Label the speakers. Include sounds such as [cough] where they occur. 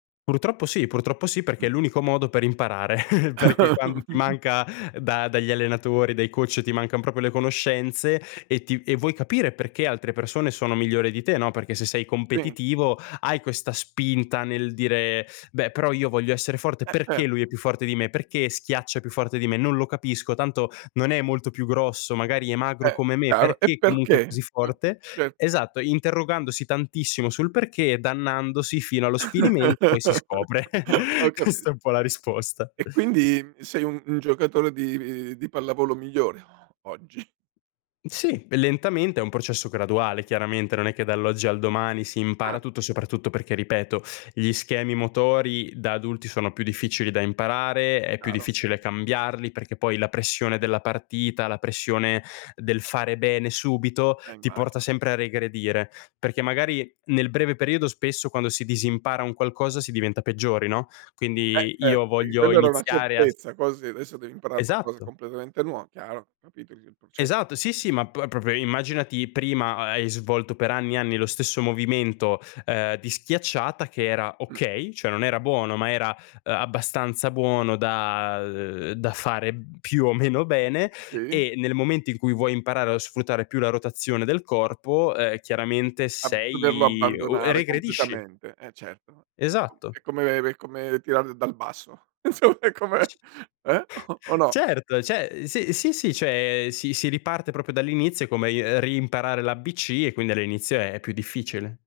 Speaker 1: Purtroppo sì. Purtroppo sì perché è
Speaker 2: Mh.
Speaker 1: l'unico modo per imparare, [chuckles] perché quando ti
Speaker 2: [laughs]
Speaker 1: manca da dagli allenatori, dai coach, e ti mancan proprio le conoscenze e ti e vuoi capire perché altre persone sono migliori di te, no, perché se sei
Speaker 2: Sì.
Speaker 1: competitivo hai questa spinta nel dire: "Beh, però io voglio essere forte.
Speaker 2: Eh,
Speaker 1: Perché lui è
Speaker 2: certo.
Speaker 1: più forte di me? Perché schiaccia più forte di me? Non lo capisco, tanto non è molto più grosso" magari è
Speaker 2: Eh,
Speaker 1: magro come me
Speaker 2: eh allo E
Speaker 1: "perché comunque è
Speaker 2: perché?
Speaker 1: così forte?"
Speaker 2: Mh. [unintelligible]
Speaker 1: Esatto, ehm, interrogandosi tantissimo sul perché e dannandosi fino allo sfinimento, poi si scopre. [chuckles]
Speaker 2: [laughs] Ho capit
Speaker 1: Questa è un po' la risposta.
Speaker 2: E quindi, mhmm, sei un un giocatore di di pallavolo migliore o oggi.
Speaker 1: Mh, sì. E lentamente, è
Speaker 2: [unintelligible]
Speaker 1: un processo graduale chiaramente, non è che dall'oggi al domani si impara
Speaker 2: Ah!
Speaker 1: tutto, soprattutto perché ripeto, gli schemi motori da adulti sono più difficili da imparare, è più
Speaker 2: Chiaro.
Speaker 1: difficile cambiarli perché poi la pressione della partita, la pressione del fare bene subito,
Speaker 2: Eh,
Speaker 1: ti porta
Speaker 2: immagino.
Speaker 1: sempre a regredire. Perché
Speaker 2: [unintelligible]
Speaker 1: magari nel breve periodo spesso quando si disimpara un qualcosa si diventa peggiori, no,
Speaker 2: Eh,
Speaker 1: quindi
Speaker 2: certo.
Speaker 1: io
Speaker 2: Perché
Speaker 1: voglio
Speaker 2: quello era una
Speaker 1: iniziare a s
Speaker 2: certezza così adesso devi imparare qualcosa
Speaker 1: Esatto.
Speaker 2: completamente nuova. Chiaro. Capito i il processo.
Speaker 1: Esatto, sì, sì. Ma p proprio immaginati prima ha hai svolto per anni e anni lo stesso movimento, ehm, di schiacciata che era
Speaker 2: Mh.
Speaker 1: okay, cioè non era buono, ma era, ehm, abbastanza buono da ehm, da fare [unintelligible] più o meno bene
Speaker 2: Sì.
Speaker 1: e nel momento in cui vuoi imparare a sfruttare più la rotazione del corpo, ehm, chiaramente
Speaker 2: Ab doverlo
Speaker 1: sei o e
Speaker 2: abbandonare
Speaker 1: regredisci.
Speaker 2: completamente. Eh certo, è co
Speaker 1: Esatto.
Speaker 2: è come è come tirare dal basso. Insomma è
Speaker 1: C
Speaker 2: come [chuckles] eh?
Speaker 1: [chuckles]
Speaker 2: O o no?
Speaker 1: Certo! Cioè, ehm, s sì, sì, cioè, si si riparte proprio dall'inizio come i ehm, riimparare l'ABC e quindi all'inizio è più difficile.